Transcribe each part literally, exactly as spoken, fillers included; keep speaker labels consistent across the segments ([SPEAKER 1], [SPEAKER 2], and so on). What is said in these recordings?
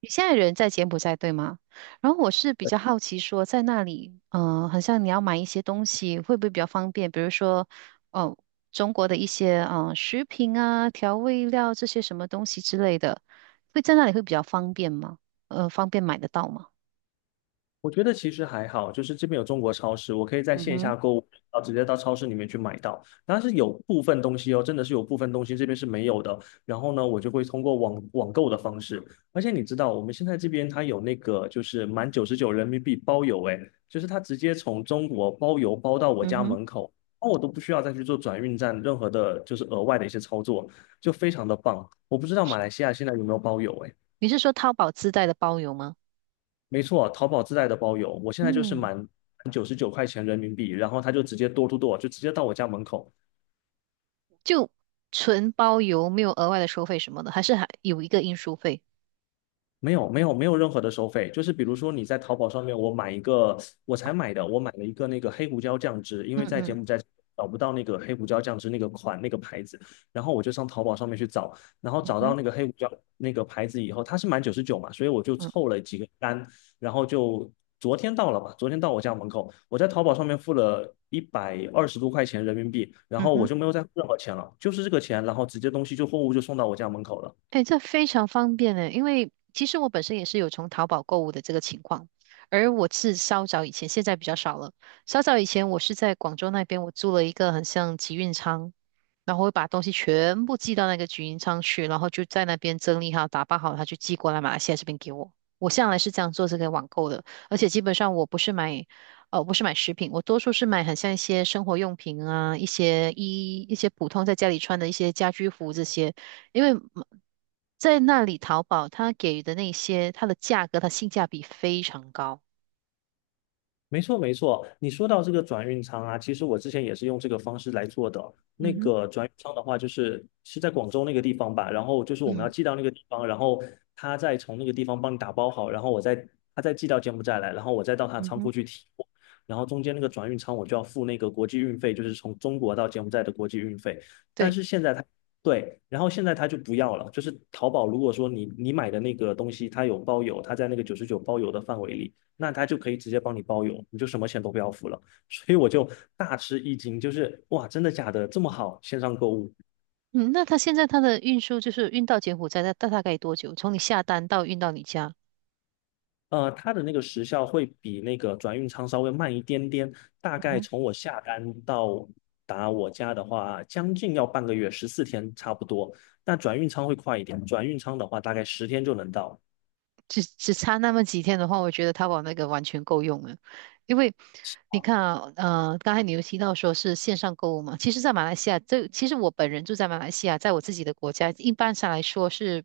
[SPEAKER 1] 你现在人在柬埔寨对吗？然后我是比较好奇说，在那里，嗯、呃好像你要买一些东西，会不会比较方便？比如说，哦，中国的一些嗯、呃食品啊、调味料这些什么东西之类的，会在那里会比较方便吗？呃，方便买得到吗？
[SPEAKER 2] 我觉得其实还好，就是这边有中国超市，我可以在
[SPEAKER 1] 嗯
[SPEAKER 2] 线
[SPEAKER 1] 哼，
[SPEAKER 2] 下购物，然后直接到超市里面去买到。但是有部分东西哦，真的是有部分东西这边是没有的。然后呢，我就会通过网网购的方式。而且你知道，我们现在这边它有那个就是满九十九人民币包邮，诶，就是它直接从中国包邮包到我
[SPEAKER 1] 嗯
[SPEAKER 2] 家
[SPEAKER 1] 哼，
[SPEAKER 2] 门口，那我都不需要再去做转运站任何的，就是额外的一些操作，就非常的棒。我不知道马
[SPEAKER 1] 是，
[SPEAKER 2] 来西亚现在有没有包邮，诶。
[SPEAKER 1] 你是说淘宝自带的包邮吗？
[SPEAKER 2] 没错，淘宝自带的包邮，我现在就是
[SPEAKER 1] 嗯，
[SPEAKER 2] 满九十九块钱人民币，然后他就直接 d o o 就直接到我家门口，
[SPEAKER 1] 就纯包邮，没有额外的收费什么的，还是还有一个运输费？
[SPEAKER 2] 没有没有没有任何的收费，就是比如说你在淘宝上面，我买一个，我才买的，我买了一个那个黑胡椒酱汁，因
[SPEAKER 1] 嗯
[SPEAKER 2] 为在
[SPEAKER 1] 嗯
[SPEAKER 2] 柬埔寨找不到那个黑胡椒酱汁那个款那个牌子，然后我就上淘宝上面去找，然后
[SPEAKER 1] 嗯
[SPEAKER 2] 找到
[SPEAKER 1] 哼
[SPEAKER 2] 那个黑胡椒那个牌子以后，它是满九十九嘛，所以我就
[SPEAKER 1] 嗯
[SPEAKER 2] 凑了几个单，然后就昨天到了吧，昨天到我家门口，我在淘宝上面付了一百二十多块钱人民币，然
[SPEAKER 1] 嗯
[SPEAKER 2] 后我
[SPEAKER 1] 哼。
[SPEAKER 2] 就没有再付任何钱了，就是这个钱，然后直接东西就货物就送到我家门口了。
[SPEAKER 1] 哎，这非常方便呢，因为其实我本身也是有从淘宝购物的这个情况，而我是稍早以前，现在比较少了。稍早以前，我是在广州那边，我租了一个很像集运仓，然后会把东西全部寄到那个集运仓去，然后就在那边整理好、打包好，他就寄过来马来西亚这边给我。我向来是这样做这个网购的，而且基本上我不是买，呃，不是买食品，我多数是买很像一些生活用品啊，一些衣，一些普通在家里穿的一些家居服这些。因为在那里淘宝，它给予的那些，它的价格，它性价比非常高。
[SPEAKER 2] 没错，没错。你说到这个转运仓啊，其实我之前也是用这个方式来做的。那
[SPEAKER 1] 嗯哼，
[SPEAKER 2] 个转运仓的话，就是是在广州那个地方吧，然后就是我们要
[SPEAKER 1] 嗯
[SPEAKER 2] 寄到那个地方，然后他再从那个地方帮你打包好，然后我再他再寄到柬埔寨来，然后我再到他
[SPEAKER 1] 嗯
[SPEAKER 2] 仓
[SPEAKER 1] 哼，
[SPEAKER 2] 库去提货，然后中间那个转运仓我就要付那个国际运费，就是从中国到柬埔寨的国际运费。但
[SPEAKER 1] 对，
[SPEAKER 2] 是现在他对，然后现在他就不要了，就是淘宝如果说你你买的那个东西它有包邮，它在那个九十九包邮的范围里。那他就可以直接帮你包邮，你就什么钱都不要付了。所以我就大吃一惊，就是哇，真的假的？这么好，线上购物。
[SPEAKER 1] 嗯，那它现在它的运输就是运到柬埔寨，它大大概多久？从你下单到运到你家？
[SPEAKER 2] 呃，它的那个时效会比那个转运仓稍微慢一点点，大
[SPEAKER 1] 嗯
[SPEAKER 2] 概
[SPEAKER 1] 哼。
[SPEAKER 2] 从我下单到达我家的话，将近要半个月，十四天差不多。但转运仓会快一点，转运仓的话大概十天就能到。
[SPEAKER 1] 只只差那么几天的话，我觉得淘宝那个完全够用了。因为你看啊，呃，刚才你有提到说是线上购物嘛，其实，在马来西亚，这其实我本人住在马来西亚，在我自己的国家，一般上来说是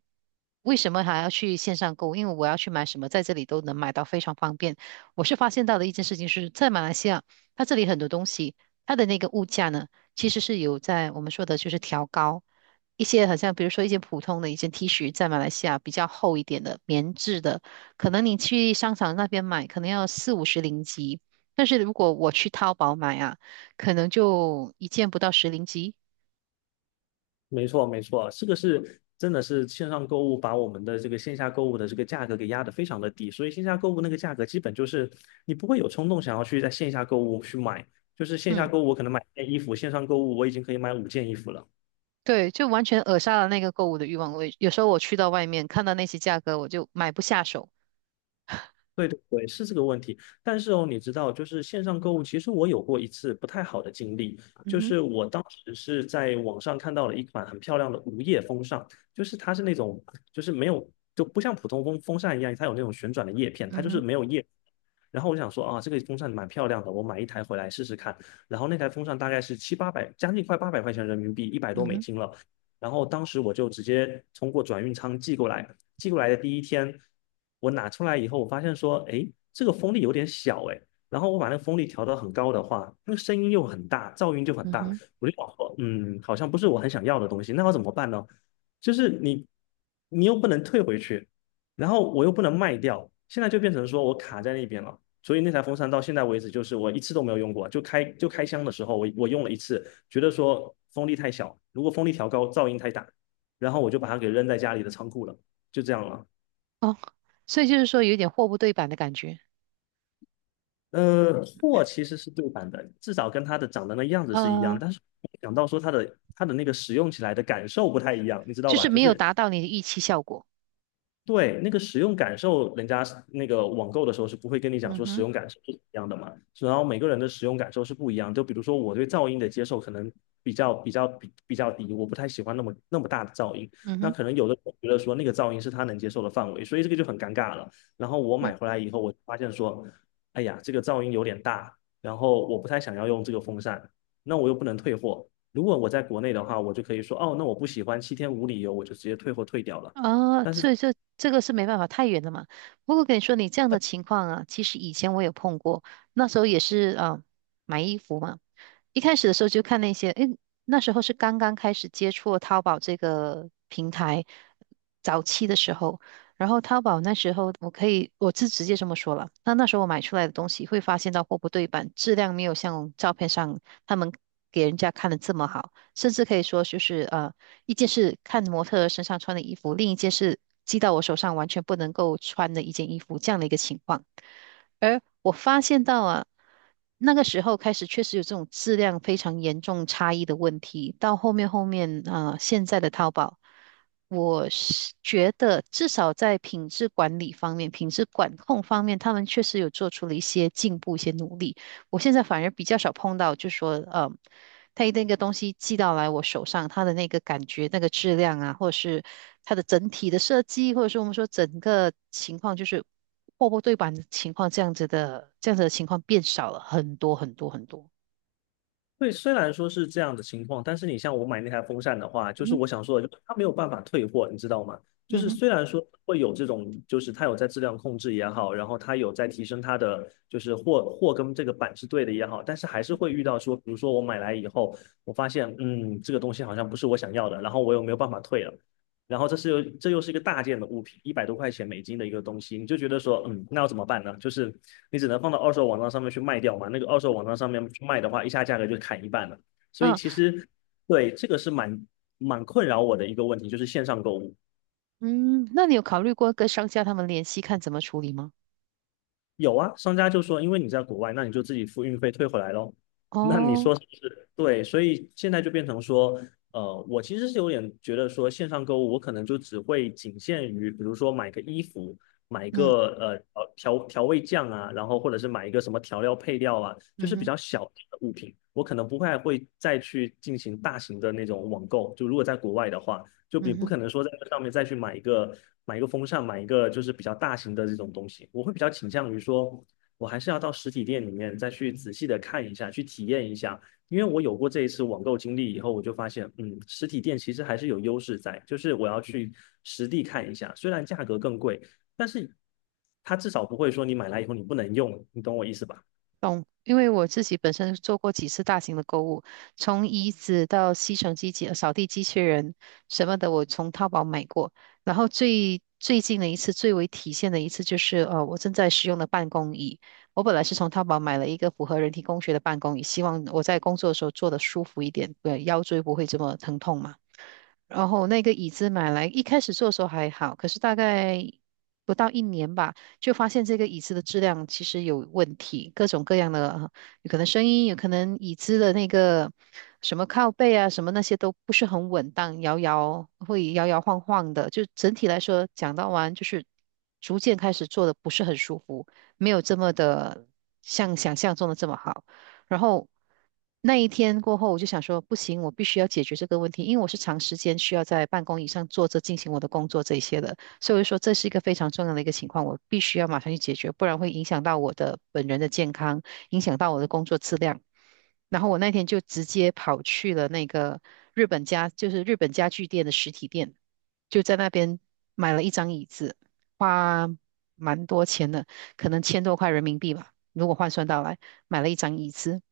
[SPEAKER 1] 为什么还要去线上购物？因为我要去买什么，在这里都能买到，非常方便。我是发现到的一件事情是，在马来西亚，它这里很多东西，它的那个物价呢，其实是有在我们说的就是调高。一些好像比如说一件普通的一件 T 恤，在马来西亚比较厚一点的棉质的，可能你去商场那边买，可能要四五十零吉，但是如果我去淘宝买啊，可能就一件不到十零吉。
[SPEAKER 2] 没错，没错，这个是真的是线上购物把我们的这个线下购物的这个价格给压得非常的低，所以线下购物那个价格基本就是你不会有冲动想要去在线下购物去买，就是线下
[SPEAKER 1] 嗯，
[SPEAKER 2] 购物我可能买一件衣服，线上购物我已经可以买五件衣服了。
[SPEAKER 1] 对，就完全扼杀了那个购物的欲望。我有时候我去到外面看到那些价格，我就买不下手。
[SPEAKER 2] 对对对，是这个问题。但是哦，你知道，就是线上购物，其实我有过一次不太好的经历，
[SPEAKER 1] 嗯
[SPEAKER 2] 就
[SPEAKER 1] 哼，
[SPEAKER 2] 是我当时是在网上看到了一款很漂亮的无叶风扇，就是它是那种，就是没有，就不像普通风风扇一样，它有那种旋转的叶片，它
[SPEAKER 1] 嗯
[SPEAKER 2] 就是
[SPEAKER 1] 哼，
[SPEAKER 2] 没有叶。然后我想说啊，这个风扇蛮漂亮的，我买一台回来试试看。然后那台风扇大概是七八百，将近快八百块钱人民币，一百
[SPEAKER 1] 嗯
[SPEAKER 2] 多美
[SPEAKER 1] 哼，
[SPEAKER 2] 金了。然后当时我就直接通过转运仓寄过来，寄过来的第一天，我拿出来以后，我发现说，哎，这个风力有点小，哎，然后我把那个风力调到很高的话，那个声音又很大，噪音就很
[SPEAKER 1] 嗯
[SPEAKER 2] 大，
[SPEAKER 1] 哼，
[SPEAKER 2] 我就想说，嗯，好像不是我很想要的东西，那要怎么办呢？就是你，你又不能退回去，然后我又不能卖掉，现在就变成说我卡在那边了。所以那台风扇到现在为止，就是我一次都没有用过，就开就开箱的时候我，我我用了一次，觉得说风力太小，如果风力调高，噪音太大，然后我就把它给扔在家里的仓库了。就这样了。
[SPEAKER 1] 哦，所以就是说有点货不对版的感觉，
[SPEAKER 2] 呃，货其实是对版的，至少跟它的长得那样子是一样，
[SPEAKER 1] 呃，
[SPEAKER 2] 但是想到说它的它的那个使用起来的感受不太一样，你知道
[SPEAKER 1] 就
[SPEAKER 2] 吧？
[SPEAKER 1] 是
[SPEAKER 2] 就
[SPEAKER 1] 没有
[SPEAKER 2] 是
[SPEAKER 1] 达到你的预期效果。
[SPEAKER 2] 对，那个使用感受，人家是那个网购的时候是不会跟你讲
[SPEAKER 1] 嗯
[SPEAKER 2] 说使
[SPEAKER 1] 哼，
[SPEAKER 2] 用感受是怎么样的嘛，然后每个人的使用感受是不一样。就比如说我对噪音的接受可能比较比较比比较低，我不太喜欢那么那么大的噪音。
[SPEAKER 1] 嗯
[SPEAKER 2] 那
[SPEAKER 1] 哼。
[SPEAKER 2] 可能有的人觉得说那个噪音是他能接受的范围，所以这个就很尴尬了。然后我
[SPEAKER 1] 嗯。
[SPEAKER 2] 买回来以后，我就发现说，哎呀，这个噪音有点大，然后我不太想要用这个风扇，那我又不能退货。如果我在国内的话，我就可以说，哦，那我不喜欢，七天无理由，我就直接退货退掉了。
[SPEAKER 1] 啊，
[SPEAKER 2] 但是
[SPEAKER 1] 所以这这个是没办法，太远了嘛。不过跟你说，你这样的情况啊，其实以前我有碰过，那时候也是啊，买衣服嘛。一开始的时候就看那些，诶，那时候是刚刚开始接触淘宝这个平台，早期的时候，然后淘宝那时候我可以，我是直接这么说了。那那时候我买出来的东西会发现到货不对版，质量没有像照片上他们给人家看的这么好，甚至可以说就是呃一件是看模特儿身上穿的衣服，另一件是寄到我手上完全不能够穿的一件衣服，这样的一个情况。而我发现到啊，那个时候开始确实有这种质量非常严重差异的问题。到后面后面啊、呃现在的淘宝，我是觉得至少在品质管理方面、品质管控方面，他们确实有做出了一些进步、一些努力。我现在反而比较少碰到，就说，呃，他一那个东西寄到来我手上，它的那个感觉、那个质量啊，或者是它的整体的设计，或者是我们说整个情况，就是货不对版的情况，这样子的这样子的情况变少了很多很多很多。
[SPEAKER 2] 对，虽然说是这样的情况，但是你像我买那台风扇的话，就
[SPEAKER 1] 嗯
[SPEAKER 2] 是
[SPEAKER 1] 哼
[SPEAKER 2] 我想说的，就是它没有办法退货，你知道吗？就
[SPEAKER 1] 嗯
[SPEAKER 2] 是
[SPEAKER 1] 哼，
[SPEAKER 2] 虽然说会有这种，就是它有在质量控制也好，然后它有在提升它的，就是货货跟这个板是对的也好，但是还是会遇到说，比如说我买来以后，我发现，嗯，这个东西好像不是我想要的，然后我又没有办法退了，然后这是又这又是一个大件的物品，一百多块钱美金的一个东西，你就觉得说，嗯，那要怎么办呢？就是你只能放到二手网站上面去卖掉嘛。那个二手网站上面去卖的话，一下价格就砍一半了。所以
[SPEAKER 1] 啊
[SPEAKER 2] 其实对这个是蛮蛮困扰我的一个问题，就是线上购物。
[SPEAKER 1] 嗯，那你有考虑过跟商家他们联系，看怎么处理吗？
[SPEAKER 2] 有啊，商家就说，因为你在国外，那你就自己付运费退回来咯。那你
[SPEAKER 1] 哦，
[SPEAKER 2] 说是不是？对，所以现在就变成说，呃，我其实是有点觉得说，线上购物我可能就只会仅限于，比如说买个衣服，买
[SPEAKER 1] 嗯
[SPEAKER 2] 个呃呃调调味酱啊，然后或者是买一个什么调料配料啊，就
[SPEAKER 1] 嗯
[SPEAKER 2] 是比
[SPEAKER 1] 哼
[SPEAKER 2] 较小的物品，我可能不会还会再去进行大型的那种网购。就如果在国外的话，就你
[SPEAKER 1] 嗯
[SPEAKER 2] 不
[SPEAKER 1] 哼。
[SPEAKER 2] 可能说在这上面再去买一个买一个风扇，买一个就是比较大型的这种东西。我会比较倾向于说，我还是要到实体店里面再去仔细的看一下，去体验一下。因为我有过这一次网购经历以后，我就发现，嗯，实体店其实还是有优势在，就是我要去实地看一下，虽然价格更贵，但是它至少不会说你买来以后你不能用，你懂我意思吧？
[SPEAKER 1] 懂，因为我自己本身做过几次大型的购物，从椅子到吸尘机器、呃扫地机器人什么的，我从淘宝买过。然后最最近的一次，最为体现的一次就是，呃，我正在使用的办公椅。我本来是从淘宝买了一个符合人体工学的办公椅，希望我在工作的时候坐得舒服一点，对，腰椎不会这么疼痛嘛。然后那个椅子买来，一开始做的时候还好，可是大概不到一年吧，就发现这个椅子的质量其实有问题，各种各样的，呃有可能声音，有可能椅子的那个什么靠背啊，什么那些都不是很稳当，摇摇会摇摇晃晃的。就整体来说，讲到完就是逐渐开始做的不是很舒服，没有这么的像想象中的这么好。然后那一天过后，我就想说，不行，我必须要解决这个问题，因为我是长时间需要在办公椅上坐着进行我的工作这一些的，所以我就说这是一个非常重要的一个情况，我必须要马上去解决，不然会影响到我的本人的健康，影响到我的工作质量。然后我那天就直接跑去了那个日本家，就是日本家具店的实体店，就在那边买了一张椅子，花蛮多钱的，可能千多块人民币吧，如果换算到来，买了一张椅子。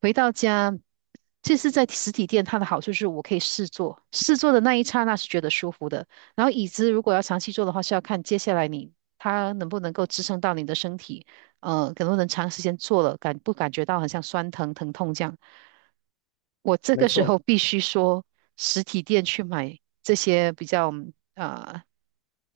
[SPEAKER 1] 回到家，这是在实体店，它的好处是我可以试坐，试坐的那一刹那是觉得舒服的。然后椅子如果要长期坐的话，是要看接下来你它能不能够支撑到你的身体。呃，可能能长时间做了，感不感觉到很像酸疼疼痛这样？我这
[SPEAKER 2] 没
[SPEAKER 1] 个时
[SPEAKER 2] 错，
[SPEAKER 1] 候必须说，实体店去买这些比较啊、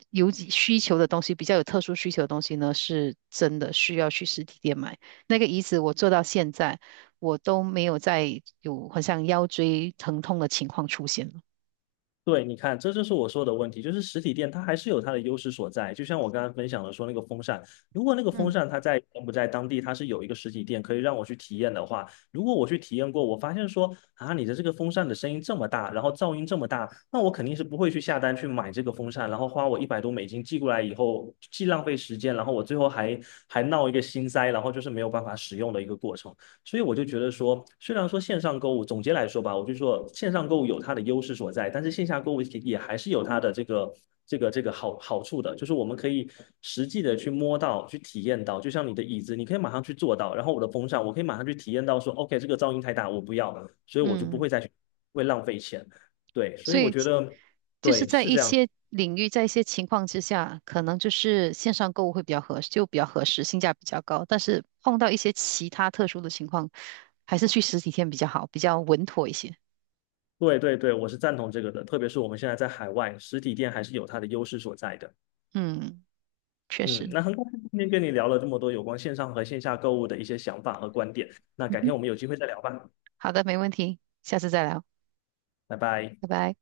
[SPEAKER 1] 有几需求的东西，比较有特殊需求的东西呢，是真的需要去实体店买。那个椅子我做到现在，我都没有再有好像腰椎疼痛的情况出现了。
[SPEAKER 2] 对，你看，这就是我说的问题，就是实体店它还是有它的优势所在。就像我刚刚分享的说那个风扇，如果那个风
[SPEAKER 1] 嗯
[SPEAKER 2] 扇它在柬埔寨当地它是有一个实体店可以让我去体验的话，如果我去体验过，我发现说啊，你的这个风扇的声音这么大，然后噪音这么大，那我肯定是不会去下单去买这个风扇，然后花我一百多美金寄过来以后，既浪费时间，然后我最后还还闹一个心塞，然后就是没有办法使用的一个过程。所以我就觉得说，虽然说线上购物，总结来说吧，我就说线上购物有它的优势所在，但是线下购物也还是有它的这个这个这个好好处的，就是我们可以实际的去摸到、去体验到，就像你的椅子，你可以马上去坐到，然后我的风扇，我可以马上去体验到说，OK，这个噪音太大，我不要，所以我就不
[SPEAKER 1] 嗯。
[SPEAKER 2] 会再去会浪费钱。对，所以
[SPEAKER 1] 所
[SPEAKER 2] 我
[SPEAKER 1] 以
[SPEAKER 2] 觉得
[SPEAKER 1] 就是
[SPEAKER 2] 对
[SPEAKER 1] 在
[SPEAKER 2] 是
[SPEAKER 1] 一
[SPEAKER 2] 这样，
[SPEAKER 1] 些领域，在一些情况之下，可能就是线上购物会比较合适，就比较合适，性价比较高。但是碰到一些其他特殊的情况，还是去实体店比较好，比较稳妥一些。
[SPEAKER 2] 对对对，我是赞同这个的，特别是我们现在在海外，实体店还是有它的优势所在的。
[SPEAKER 1] 嗯，确
[SPEAKER 2] 嗯，
[SPEAKER 1] 实。
[SPEAKER 2] 那很高兴今天跟你聊了这么多有关线上和线下购物的一些想法和观点。那
[SPEAKER 1] 嗯
[SPEAKER 2] 改
[SPEAKER 1] 哼。
[SPEAKER 2] 天我们有机会再聊吧，
[SPEAKER 1] 好的，没问题，下次再聊，
[SPEAKER 2] 拜拜。
[SPEAKER 1] 拜拜。